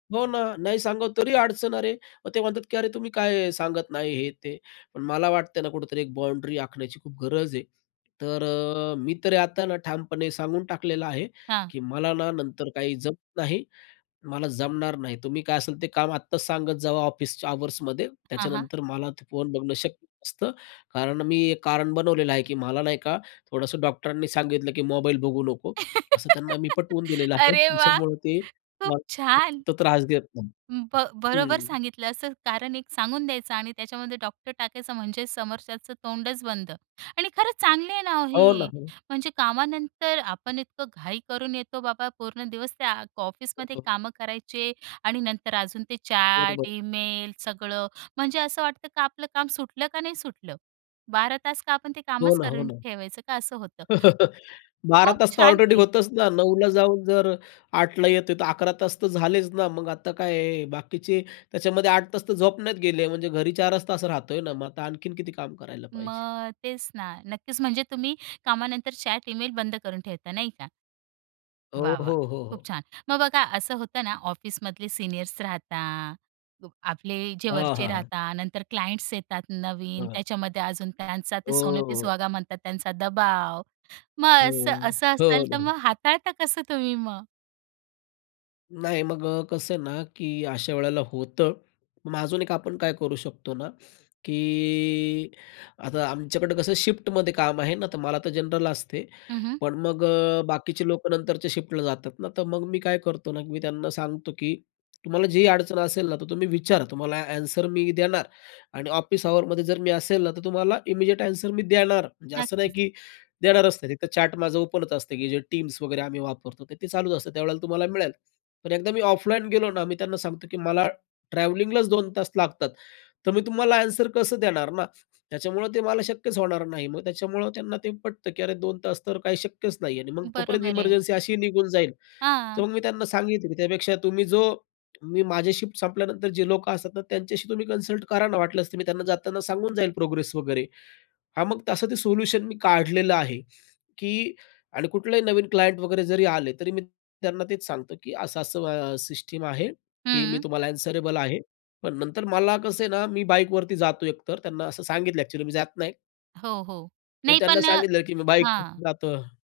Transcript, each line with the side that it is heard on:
left: हो ना. नाही सांगाव तरी अडचण अरे. मग ते म्हणतात की "अरे, तुम्ही काय सांगत नाही?" हे-ते. पण मला वाटतंय ना कुठेतरी एक बाउंडरी आखण्याची खूप गरज आहे. तर अ मी तरी आता ना ठामपणे सांगून टाकलेलं आहे,
right: हां.
left: की "मला ना नंतर काही जमत नाही, मला जमणार नाही. तुम्ही काय असेल ते काम आत्ताच सांगत जावा, ऑफिसच्या अवर्समध्ये.
right: हां, हां.
left: त्याच्यानंतर मला ते फोन बघणं शक्य नसतं." कारण मी एक कारण बनवलेलं आहे, की मला नाही का थोडंसं डॉक्टरांनी सांगितलं, की मोबाईल बघू नको. असं त्यांना मी पटवून दिलेलं आहे,
right: अरे वाह!
left: त्याच्यामुळे ते
right: खूप
left: मला
right: छान.
left: [unintelligible] त्रास देत नाहीत.
right: अं, ब बरोबर
left: हम्म.
right: सांगितलं, असं कारण एक सांगून द्यायचं आणि त्याच्यामध्ये डॉक्टर टाकायचं म्हणजे समोरच्याचं तोंडच बंद. आणि खरंच चांगली आहे ना, ओ
left: हो ना,
right: हे.
left: हो.
right: म्हणजे कामानंतर आपण इतकं घाई करून येतो, बाबा पूर्ण दिवस त्या
left: हो,
right: ऑफिसमध्ये
left: हो, हो.
right: कामं करायचे. आणि नंतर अजून ते
left: बरोबर.
right: चॅट ईमेल सगळं, म्हणजे असं वाटतं का आपलं काम सुटलं का, नाही सुटलं? 12 तास का आपण ते
left: हो
right: कामच
left: ना, हो
right: करून
left: ना.
right: ठेवायचं का असं होतं.
left: 12
right: खूप
left: तास तर
right: छान
left: ऑलरेडी
right: केले.
left: होतंच ना. 9:00ला जाऊन जर 8:00ला येत आहे, तर 11 तास तर झालेच ना. मग आता काय बाकीचे त्याच्यामध्ये 8 तास तर झोपण्यात गेले. म्हणजे घरी 4च तास राहत आहे ना, मग आता आणखीन किती काम करायला पाहिजे?
right: मग तेच ना. नक्कीच म्हणजे तुम्ही कामानंतर चॅट ईमेल बंद करून ठेवता, नाही का?
left: हो,
right: वाह,
left: हो,
right: वाह!
left: हो,
right: खूप
left: हो.
right: छान. मग बघा असं होतं ना, ऑफिसमधले सीनियर्स राहता [unintelligible] आपले जे
left: हां,
right: वरचे
left: हां, हां.
right: राहता, नंतर क्लायंट्स येतात नवीन,
left: [unintelligible]
right: त्याच्यामध्ये अजून त्यांचा
left: हो,
right: ते "सोने पे
left: हो.
right: सुहागा" म्हणतात त्यांचा दबाव. मग
left: हो,
right: असं
left: हो.
right: असं असेल
left: हो
right: तर
left: ना.
right: मग हाताळता कसं तुम्ही मग?
left: नाही, मग अ, कसं आहे ना की अशावेळेला होतं. मग अजून एक आपण काय करू शकतो ना की आता आमच्याकडे कसं शिफ्टमध्ये काम आहे ना, तर मला तर जनरल असते.
right: हं, हं.
left: पण मग अ बाकीचे लोकं नंतरच्या शिफ्टला जातात ना, तर मग मी काय करतो ना, की मी त्यांना सांगतो, की तुम्हाला जी अडचण असेल ना तर तुम्ही विचारा, तुम्हाला आन्सर मी देणार. आणि ऑफिस अवरमध्ये जर मी असेल ना, तर तुम्हाला इमिडिएट आन्सर मी देणार. म्हणजे असं नाही,
right: नक्कीच.
left: की देणारचं नाही. एक तर चॅट माझं ओपनच असतं की जे Teams वगैरे आम्ही वापरतो. तर ते चालूच असतं, त्यावेळेला तुम्हाला मिळेल. पण एकदा मी ऑफलाईन गेलो ना, मी त्यांना सांगतो की "मला ट्रॅव्हलिंगलाच 2 तास लागतात. तर मी तुम्हाला आन्सर कसं देणार ना? त्याच्यामुळं ते मला शक्यच होणार नाही." मग त्याच्यामुळं त्यांना ते पटतं, की अरे! 2 तास तर काही शक्यच नाही. आणि मग तोपर्यंत
right: बरोबर आहे.
left: इमर्जन्सी अशीही निघून जाईल. तर
right: हां.
left: मग मी त्यांना सांगितलं, की त्यापेक्षा तुम्ही जो मी माझ्या शिफ्ट संपल्यानंतर जे लोकं असतात ना, त्यांच्याशी तुम्ही कन्सल्ट करा ना. वाटल्यास तर, मी त्यांना जाताना सांगून जाईल प्रोग्रेस वगैरे. हां, मग तसं ते सोल्युशन मी काढलेलं आहे. की आणि कुठलाही नवीन क्लायंट वगैरे जरी आले, तरी मी त्यांना तेच सांगतो की असं-असं सिस्टम आहे, की मी
right: हम्म.
left: तुम्हाला आन्सरेबल आहे. पण नंतर मला कसं आहे ना, मी बाईकवरती जातो एकतर त्यांना असं सांगितलं आहे, अ‍ॅक्चुअली मी जात नाही.
right: हो, हो.
left: पण
right: नाही
left: त्यांना
right: पण
left: सांगितलं की मी बाईकवर
right: हां.
left: जातो.